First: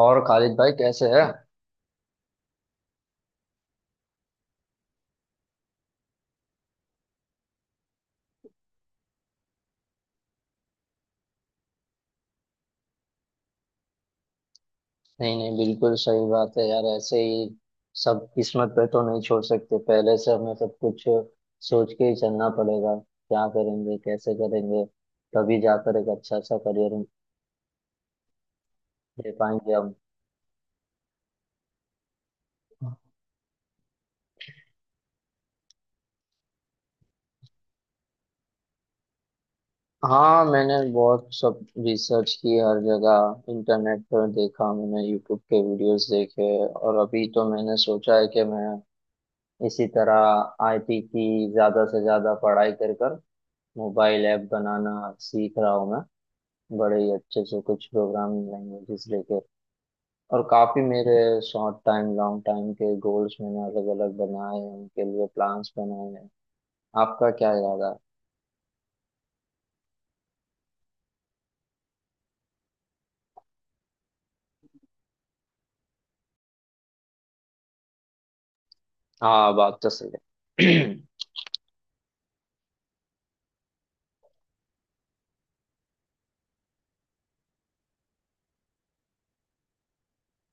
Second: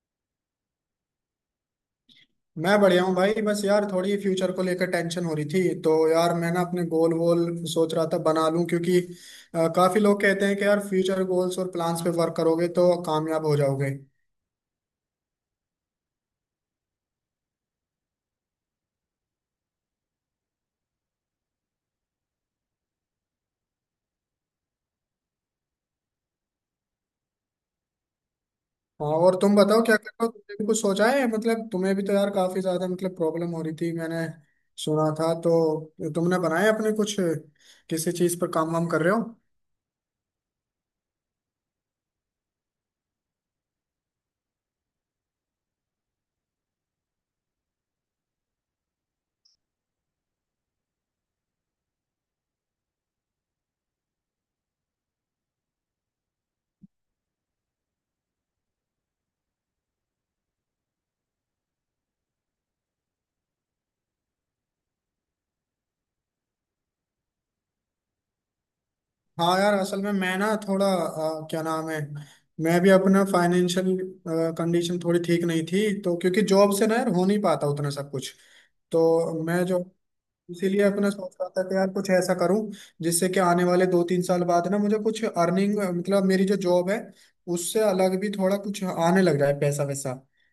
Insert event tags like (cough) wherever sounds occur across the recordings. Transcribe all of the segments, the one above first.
और खालिद भाई कैसे है। मैं बढ़िया हूँ भाई। बस यार थोड़ी फ्यूचर को लेकर टेंशन हो रही थी, तो यार मैं ना अपने गोल वोल सोच रहा था बना लूं क्योंकि काफी लोग कहते हैं कि यार फ्यूचर गोल्स और प्लान्स पे वर्क करोगे तो कामयाब हो जाओगे। नहीं नहीं, बिल्कुल सही बात है यार, ऐसे ही सब किस्मत पे तो नहीं छोड़ सकते। पहले से हमें सब कुछ सोच के ही चलना पड़ेगा, क्या करेंगे, कैसे करेंगे, तभी जाकर एक अच्छा सा करियर हाँ, दे और तुम पाएंगे बताओ हम। क्या कर रहे हो? तुमने भी कुछ सोचा है? मतलब तुम्हें भी तो यार काफी ज्यादा मतलब प्रॉब्लम हो रही थी, मैंने सुना था। तो तुमने बनाए अपने कुछ, किसी चीज पर काम वाम कर रहे हो? हाँ, मैंने बहुत सब रिसर्च की, हर जगह इंटरनेट पर देखा, मैंने यूट्यूब के वीडियोस देखे। और अभी तो मैंने सोचा है कि मैं इसी तरह आईटी की ज़्यादा से ज़्यादा पढ़ाई कर कर मोबाइल ऐप बनाना सीख रहा हूँ मैं, बड़े ही अच्छे से कुछ प्रोग्रामिंग लैंग्वेजेस लेके। और काफ़ी मेरे शॉर्ट टाइम लॉन्ग टाइम के गोल्स मैंने अलग अलग बनाए हैं, उनके लिए प्लान्स बनाए हैं। आपका क्या इरादा है? हाँ यार, असल में मैं ना थोड़ा क्या नाम है, मैं भी अपना फाइनेंशियल कंडीशन थोड़ी ठीक नहीं थी तो, क्योंकि जॉब से ना यार हो नहीं पाता उतना सब कुछ। तो हाँ, मैं बात जो तो सही है। इसीलिए (clears throat) अपना सोच रहा था कि यार कुछ ऐसा करूं जिससे कि आने वाले 2-3 साल बाद ना मुझे कुछ अर्निंग, मतलब मेरी जो जॉब है उससे अलग भी थोड़ा कुछ आने लग जाए पैसा वैसा।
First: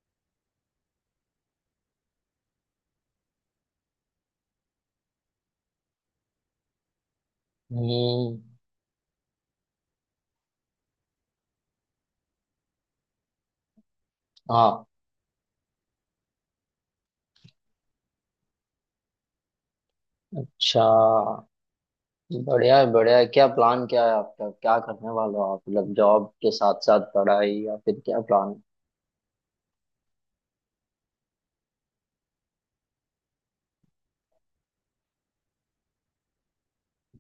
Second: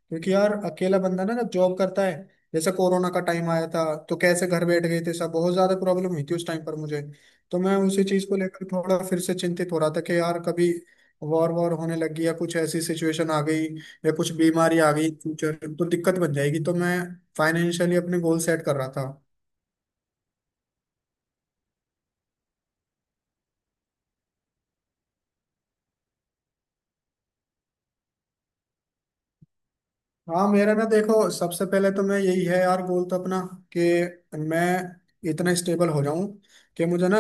क्योंकि यार अकेला बंदा ना जब जॉब करता है, जैसे कोरोना का टाइम आया था तो कैसे घर बैठ गए थे सब, बहुत ज्यादा प्रॉब्लम हुई थी उस टाइम पर मुझे। तो मैं उसी चीज को हम्म। लेकर थोड़ा फिर से चिंतित हो रहा था कि यार कभी वॉर वॉर होने लगी या कुछ ऐसी सिचुएशन आ गई या कुछ बीमारी हाँ। आ गई फ्यूचर, तो दिक्कत बन जाएगी। तो मैं फाइनेंशियली अपने गोल सेट कर रहा था। अच्छा। बढ़िया है, बढ़िया है। क्या प्लान क्या है आपका, क्या करने वाले हो आप? मतलब जॉब के साथ साथ पढ़ाई, या फिर क्या प्लान है? हाँ मेरा ना देखो, सबसे पहले तो मैं यही है यार, गोल तो अपना कि मैं इतना स्टेबल हो जाऊं कि मुझे ना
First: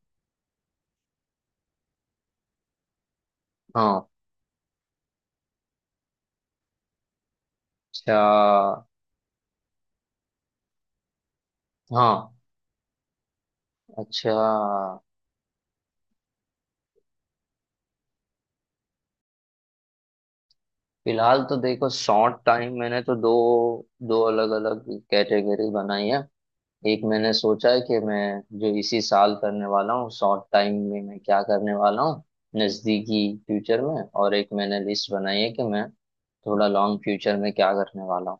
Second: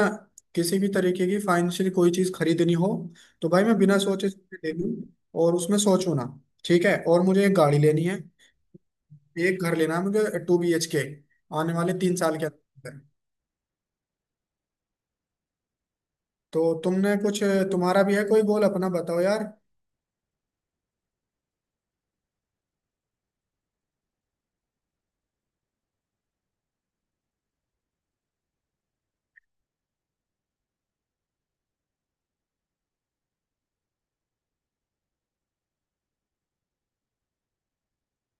किसी भी तरीके की फाइनेंशियली कोई चीज खरीदनी हो तो भाई मैं बिना हाँ। सोचे समझे ले लूं और उसमें सोचूं ना। ठीक है, और मुझे एक गाड़ी लेनी है, अच्छा। एक घर लेना है मुझे 2 BHK, आने वाले तीन हाँ। साल के अंदर। अच्छा। तो तुमने कुछ, तुम्हारा भी है कोई गोल? अपना बताओ यार। फिलहाल तो देखो, शॉर्ट टाइम मैंने तो दो दो अलग अलग कैटेगरी बनाई है। एक मैंने सोचा है कि मैं जो इसी साल करने वाला हूँ, शॉर्ट टाइम में मैं क्या करने वाला हूँ, नजदीकी फ्यूचर में। और एक मैंने लिस्ट बनाई है कि मैं थोड़ा लॉन्ग फ्यूचर में क्या करने वाला हूँ।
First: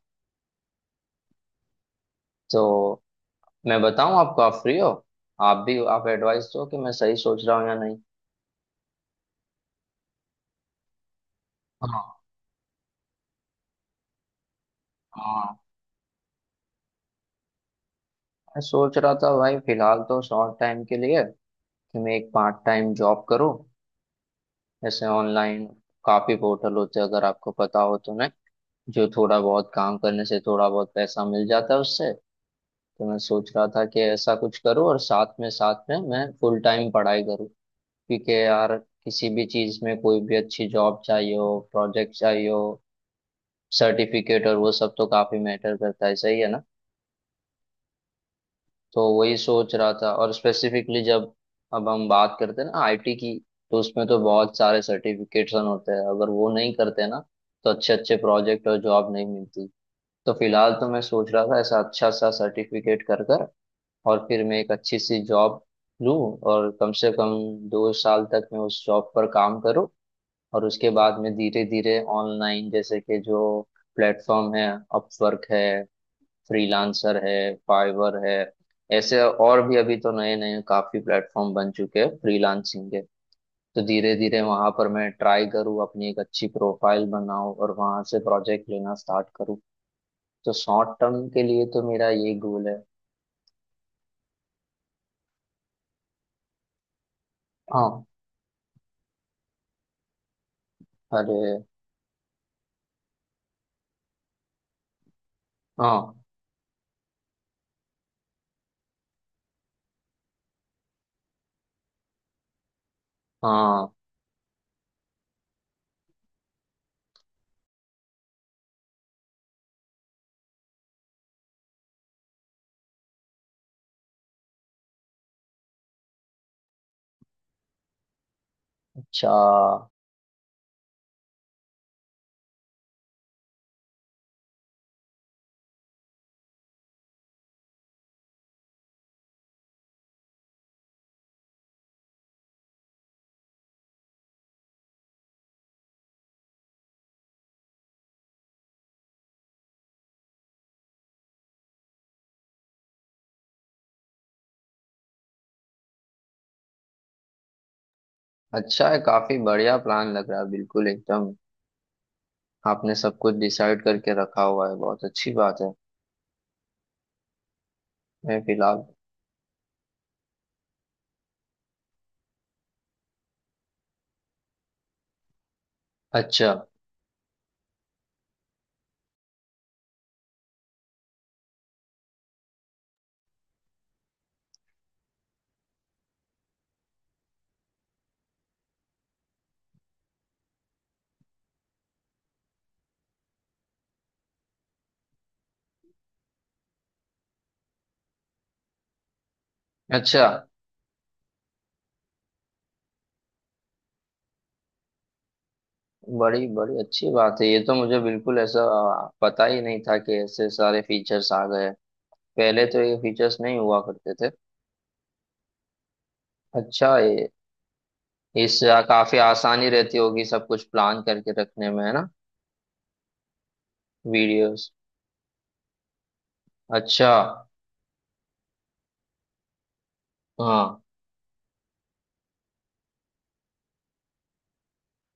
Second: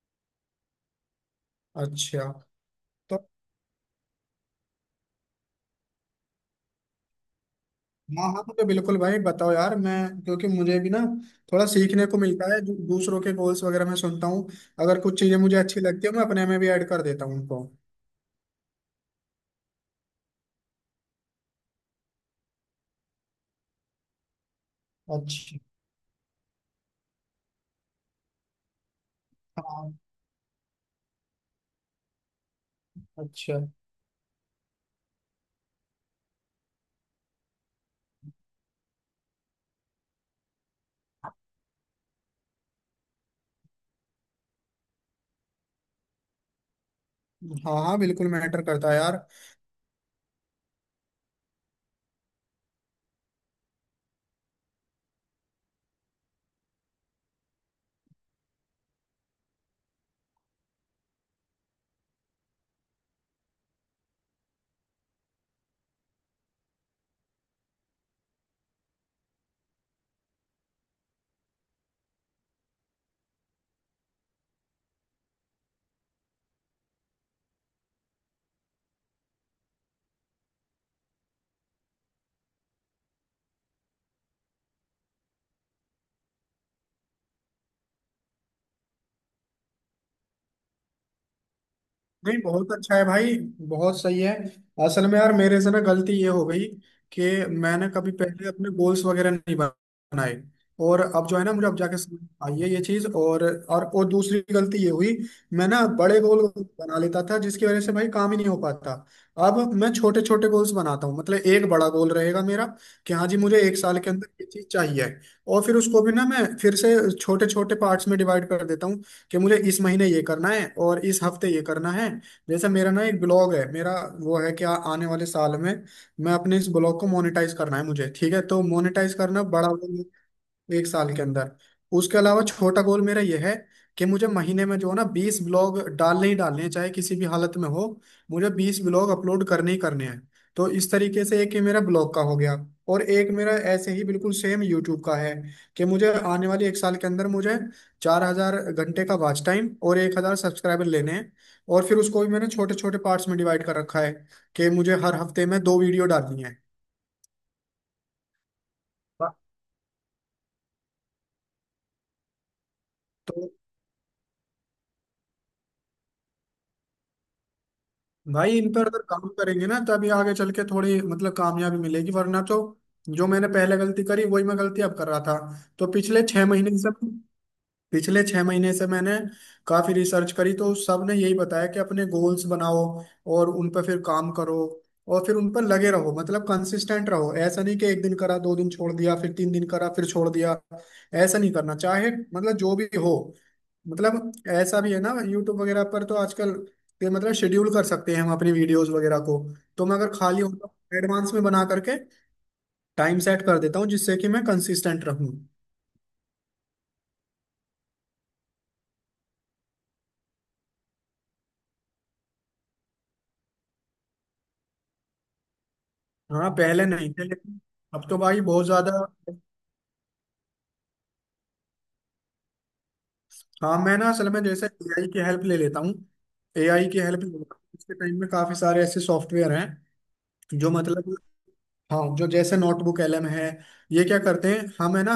अच्छा। तो तो मैं बताऊँ आपको, आप फ्री हो? आप भी आप एडवाइस दो कि मैं सही सोच रहा हूँ या नहीं। हाँ हाँ, तो बिल्कुल भाई, बताओ यार, मैं क्योंकि मुझे भी ना थोड़ा सीखने हाँ को मिलता है दूसरों के गोल्स वगैरह मैं सुनता हूँ। अगर कुछ चीजें मुझे हाँ। अच्छी लगती है मैं अपने में भी ऐड कर देता हूँ उनको। मैं सोच रहा था भाई, फिलहाल तो शॉर्ट टाइम के लिए कि मैं एक पार्ट टाइम जॉब करूँ, ऐसे अच्छा। ऑनलाइन। काफी पोर्टल होते हैं, अगर आपको पता हो तो, मैं जो थोड़ा बहुत हाँ। काम करने से थोड़ा बहुत पैसा मिल जाता है उससे। तो मैं सोच अच्छा। रहा था कि ऐसा कुछ करूँ, और साथ में मैं फुल टाइम पढ़ाई करूँ। क्योंकि यार किसी भी चीज में कोई भी अच्छी जॉब चाहिए हो, प्रोजेक्ट चाहिए हो, सर्टिफिकेट और वो सब तो काफी मैटर करता है, सही है ना। हाँ हाँ, बिल्कुल मैटर करता है तो यार। वही सोच रहा था। और स्पेसिफिकली जब अब हम बात करते हैं ना आईटी की, तो उसमें तो बहुत सारे सर्टिफिकेशन होते हैं, अगर वो नहीं करते ना तो अच्छे अच्छे प्रोजेक्ट और जॉब नहीं मिलती। तो फिलहाल तो मैं सोच रहा था ऐसा अच्छा सा सर्टिफिकेट कर कर, और फिर मैं एक अच्छी सी जॉब लूँ। और कम से कम 2 साल तक मैं उस जॉब पर काम करूँ। और उसके बाद में धीरे धीरे ऑनलाइन, जैसे कि जो प्लेटफॉर्म है, अपवर्क है, फ्रीलांसर है, फाइवर है, ऐसे और भी अभी तो नए नए काफी प्लेटफॉर्म बन चुके हैं फ्रीलांसिंग के। तो धीरे धीरे वहां पर मैं ट्राई करूँ, अपनी एक अच्छी प्रोफाइल बनाऊं, और वहां से प्रोजेक्ट लेना स्टार्ट करूँ। तो शॉर्ट टर्म के लिए तो मेरा ये नहीं, गोल बहुत है। अच्छा है भाई, बहुत सही है। असल में यार मेरे से ना गलती ये हो गई कि मैंने हाँ। कभी पहले अपने गोल्स वगैरह नहीं बनाए। और अब जो है ना, अरे। मुझे अब जाके समझ आई है ये चीज। और दूसरी गलती ये हुई, मैं ना हाँ बड़े गोल बना लेता था जिसकी वजह से भाई काम ही नहीं हो पाता। अब मैं छोटे छोटे गोल्स बनाता हूँ, मतलब एक बड़ा गोल रहेगा मेरा कि हाँ जी, मुझे एक हाँ। साल के अंदर ये चीज चाहिए। और फिर उसको भी ना मैं फिर से छोटे छोटे पार्ट्स में डिवाइड कर देता हूँ, कि मुझे इस महीने ये करना है और इस हफ्ते ये करना है। जैसे मेरा ना एक ब्लॉग है मेरा, वो है कि आने वाले साल में मैं अपने इस ब्लॉग को मोनेटाइज करना है मुझे। ठीक है, तो मोनेटाइज अच्छा। करना बड़ा, एक साल के अंदर। उसके अलावा छोटा गोल मेरा यह है कि मुझे महीने में जो है ना 20 ब्लॉग डालने ही डालने हैं, चाहे किसी भी हालत में हो, मुझे 20 ब्लॉग अपलोड करने ही करने हैं। तो इस तरीके से एक ये मेरा ब्लॉग का हो गया। और एक मेरा ऐसे ही बिल्कुल सेम यूट्यूब का है, कि मुझे आने वाले एक साल के अंदर मुझे 4,000 घंटे का वॉच टाइम और 1,000 सब्सक्राइबर लेने हैं। और फिर उसको भी मैंने छोटे छोटे पार्ट्स में डिवाइड कर रखा है कि मुझे हर हफ्ते में 2 वीडियो डालनी है। अच्छा है, वाह। काफी बढ़िया प्लान लग रहा है, बिल्कुल एकदम। आपने सब कुछ तो डिसाइड करके रखा हुआ है, बहुत अच्छी बात है। मैं भाई इन फिलहाल। पर अगर काम करेंगे ना तभी आगे चल के थोड़ी मतलब कामयाबी मिलेगी, वरना तो जो मैंने पहले गलती करी वही मैं गलती अब कर रहा था। तो पिछले छह अच्छा। महीने से मैंने काफी रिसर्च करी, तो सब ने यही बताया कि अपने गोल्स बनाओ और उन पर फिर काम करो और फिर उन पर लगे रहो, मतलब कंसिस्टेंट रहो। ऐसा नहीं कि 1 दिन करा, 2 दिन छोड़ दिया, फिर 3 दिन करा फिर छोड़ दिया। ऐसा नहीं करना, चाहे मतलब जो भी हो मतलब। ऐसा भी है ना, यूट्यूब वगैरह पर तो आजकल ये, मतलब शेड्यूल कर सकते हैं हम अपनी वीडियोस वगैरह को। तो मैं अगर अच्छा। खाली होता, एडवांस में बना करके टाइम सेट कर देता हूँ जिससे कि मैं कंसिस्टेंट रहूँ। बड़ी बड़ी अच्छी बात है, ये तो मुझे बिल्कुल ऐसा पता ही नहीं था कि ऐसे सारे फीचर्स आ गए। पहले तो ये फीचर्स नहीं हुआ करते थे। हाँ पहले अच्छा, नहीं थे, ये लेकिन अब तो भाई इस बहुत ज्यादा। काफी आसानी रहती होगी सब कुछ प्लान करके रखने में, है ना। हाँ मैं ना असल में जैसे वीडियोस। एआई की हेल्प ले लेता हूँ, अच्छा। इसके टाइम में काफी सारे ऐसे सॉफ्टवेयर हैं जो हाँ। मतलब, हाँ जो जैसे नोटबुक एलएम है, ये क्या करते हैं हमें ना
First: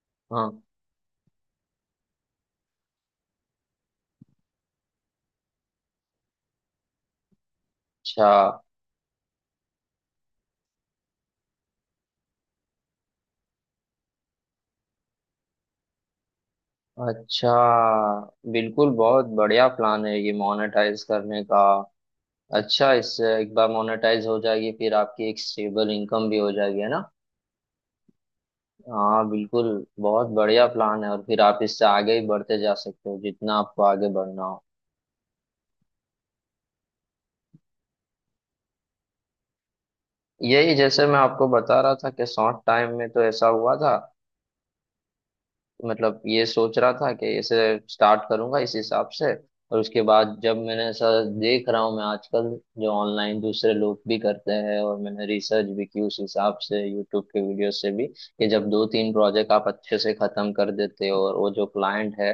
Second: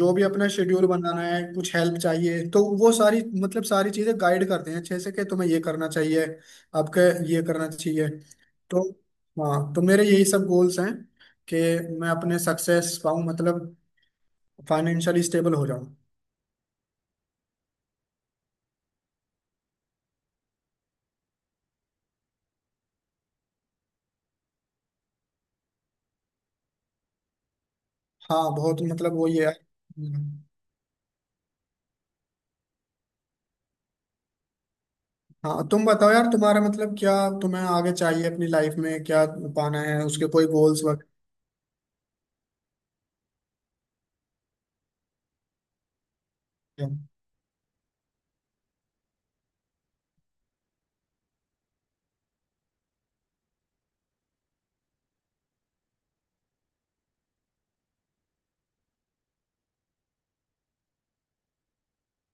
जो भी अपना हाँ। शेड्यूल बनाना है कुछ हेल्प चाहिए तो वो सारी, मतलब सारी चीजें गाइड करते हैं अच्छे से कि तुम्हें ये करना चाहिए, आपके ये करना चाहिए। अच्छा। तो हाँ, तो मेरे यही सब गोल्स हैं कि मैं अपने सक्सेस पाऊँ, मतलब फाइनेंशियली स्टेबल हो जाओ। अच्छा। बिल्कुल बहुत बढ़िया प्लान है ये मोनेटाइज करने का। अच्छा, इससे एक बार मोनेटाइज हो जाएगी फिर आपकी एक स्टेबल इनकम भी हो जाएगी, है ना। हाँ बहुत, मतलब वो हाँ, ये है। बिल्कुल, बहुत हम्म। बढ़िया प्लान है, और फिर आप इससे आगे ही बढ़ते जा सकते हो जितना आपको आगे बढ़ना हो। हाँ, तुम बताओ यार तुम्हारा, मतलब क्या तुम्हें आगे चाहिए अपनी लाइफ में, क्या पाना है? उसके कोई यही गोल्स जैसे वगैरह मैं आपको बता रहा था कि शॉर्ट टाइम में तो ऐसा हुआ था, मतलब ये सोच हैं? रहा था कि इसे स्टार्ट करूंगा इस हिसाब से। और उसके बाद जब मैंने ऐसा देख रहा हूँ मैं आजकल, जो ऑनलाइन दूसरे लोग भी करते हैं, और मैंने रिसर्च भी की उस हिसाब से यूट्यूब के वीडियो से भी, कि जब दो तीन प्रोजेक्ट आप अच्छे से खत्म कर देते हो, और वो जो क्लाइंट है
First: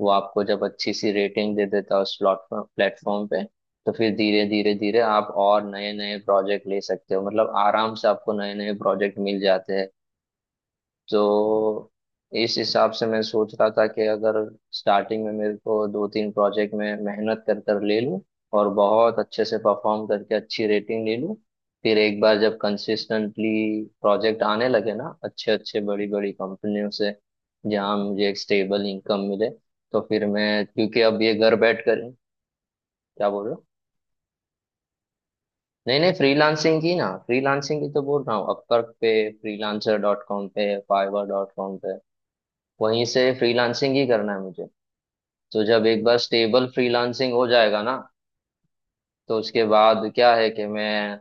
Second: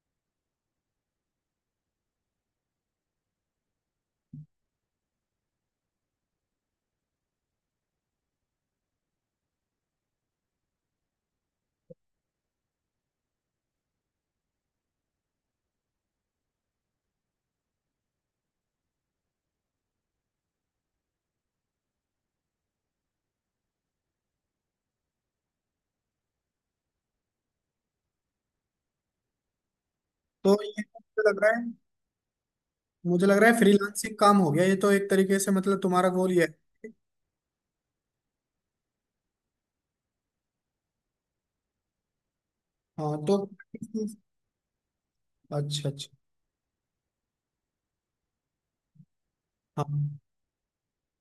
वो आपको जब अच्छी सी रेटिंग दे देता है उस प्लेटफॉर्म प्लेटफॉर्म पे, तो फिर धीरे धीरे धीरे आप और नए नए प्रोजेक्ट ले सकते हो, मतलब आराम से आपको नए नए प्रोजेक्ट मिल जाते हैं। तो इस हिसाब से मैं सोच रहा था कि अगर स्टार्टिंग में मेरे को दो तीन प्रोजेक्ट में मेहनत कर कर ले लूँ, और बहुत अच्छे से परफॉर्म करके अच्छी रेटिंग ले लूँ, फिर एक बार जब कंसिस्टेंटली प्रोजेक्ट आने लगे ना अच्छे अच्छे बड़ी बड़ी कंपनियों से, जहाँ मुझे एक स्टेबल इनकम मिले, तो फिर तो मैं, ये क्योंकि अब मुझे ये लग रहा घर है, बैठ कर। मुझे क्या लग बोल रहा रहे है हो? फ्रीलांसिंग काम हो गया ये तो, एक तरीके से मतलब नहीं तुम्हारा नहीं, गोल ये फ्रीलांसिंग है। की ना, फ्रीलांसिंग की तो बोल रहा हूँ, अपवर्क पे, फ्रीलांसर डॉट कॉम पे, फाइवर डॉट कॉम पे, वहीं हाँ से तो। फ्रीलांसिंग ही करना है मुझे। तो जब अच्छा एक अच्छा। बार स्टेबल फ्रीलांसिंग हो जाएगा ना, तो उसके बाद हाँ क्या है कि मैं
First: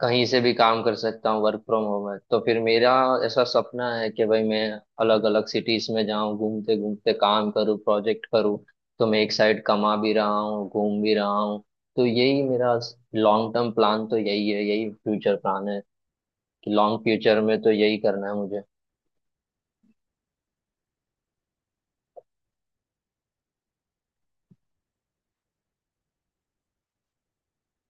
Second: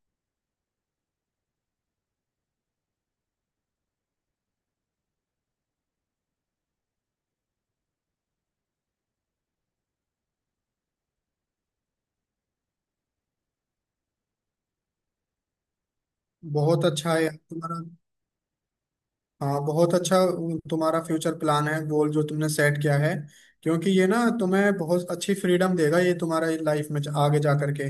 कहीं से भी काम कर सकता हूँ, वर्क फ्रॉम होम है, तो फिर मेरा ऐसा सपना है कि भाई मैं अलग अलग सिटीज में जाऊं, घूमते घूमते काम करूँ, प्रोजेक्ट करूँ, तो मैं एक साइड कमा भी रहा हूँ, घूम भी रहा हूँ। तो यही मेरा लॉन्ग टर्म प्लान तो यही है, यही फ्यूचर प्लान है, कि बहुत लॉन्ग अच्छा है यार फ्यूचर में तो तुम्हारा। यही करना है मुझे। हाँ बहुत अच्छा तुम्हारा फ्यूचर प्लान है, गोल जो तुमने सेट किया है। क्योंकि ये ना तुम्हें बहुत अच्छी फ्रीडम देगा, ये तुम्हारा लाइफ में आगे जा करके।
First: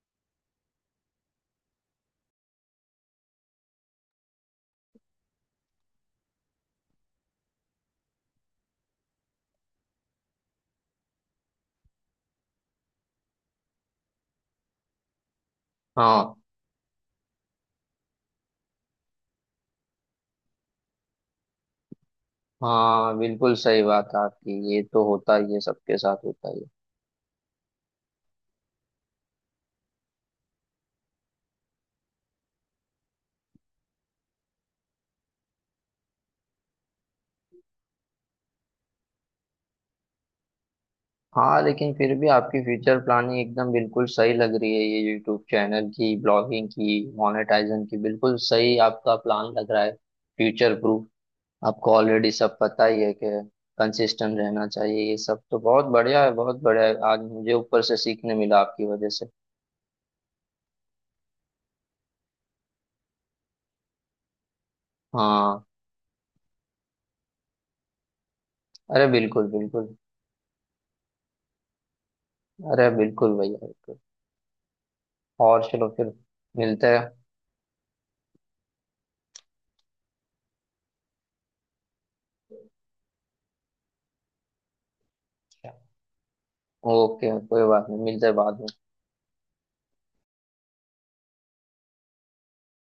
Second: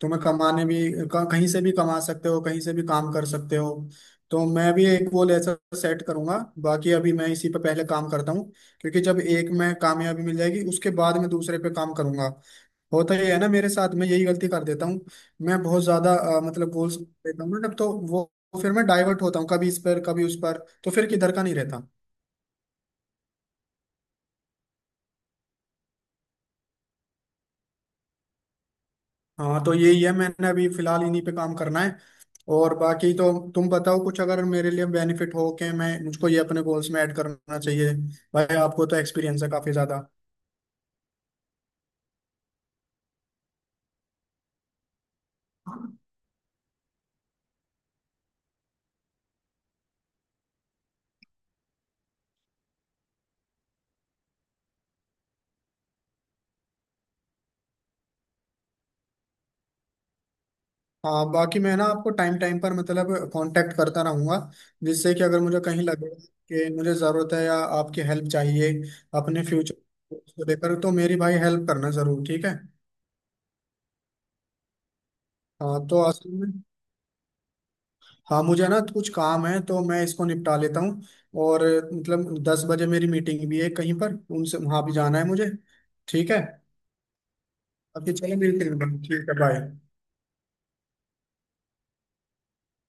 तुम्हें कमाने भी, कहीं से भी कमा सकते हो, कहीं से भी काम कर सकते हो। तो मैं भी एक गोल ऐसा सेट करूंगा, बाकी अभी मैं इसी पे पहले काम करता हूँ। क्योंकि जब एक में कामयाबी मिल जाएगी उसके बाद मैं दूसरे पे काम करूंगा। होता ही है ना मेरे साथ में, यही गलती कर देता हूँ, मैं बहुत ज्यादा हाँ। मतलब गोल्स देता हूँ ना, तब तो वो फिर मैं डाइवर्ट होता हूँ कभी इस पर कभी उस पर, तो फिर किधर का नहीं रहता। हाँ, बिल्कुल सही बात है आपकी, ये तो होता ही है, सबके साथ होता ही है। हाँ, तो यही है, मैंने अभी फिलहाल इन्हीं पे काम करना है। और बाकी तो तुम बताओ, कुछ अगर मेरे लिए बेनिफिट हो के मैं, मुझको ये अपने गोल्स में ऐड करना चाहिए। भाई आपको तो एक्सपीरियंस है काफी ज्यादा। हाँ, लेकिन फिर भी आपकी फ्यूचर प्लानिंग एकदम बिल्कुल सही लग रही है, ये यूट्यूब चैनल की, ब्लॉगिंग की, मोनेटाइजेशन की, बिल्कुल सही आपका प्लान लग रहा है, फ्यूचर प्रूफ। आपको ऑलरेडी सब पता ही है कि कंसिस्टेंट रहना चाहिए, ये सब तो बहुत बढ़िया है, बहुत बढ़िया है, आज मुझे ऊपर से सीखने मिला आपकी वजह से। हाँ, बाकी मैं ना आपको टाइम टाइम पर मतलब कांटेक्ट करता रहूंगा, जिससे कि अगर मुझे हाँ। कहीं लगे कि मुझे ज़रूरत है या आपकी हेल्प चाहिए अरे अपने बिल्कुल, फ्यूचर बिल्कुल। को लेकर, तो मेरी भाई हेल्प करना ज़रूर। ठीक है? अरे बिल्कुल भैया, बिल्कुल। और हाँ चलो तो फिर, असल में, मिलते हैं। हाँ मुझे ना कुछ काम है तो मैं इसको निपटा लेता हूँ। और मतलब 10 बजे मेरी मीटिंग भी है कहीं पर उनसे, वहाँ भी जाना है मुझे। ठीक है? ओके, कोई बात नहीं, अभी मिलते हैं चलो बाद मिलते में। हैं, ठीक है, बाय।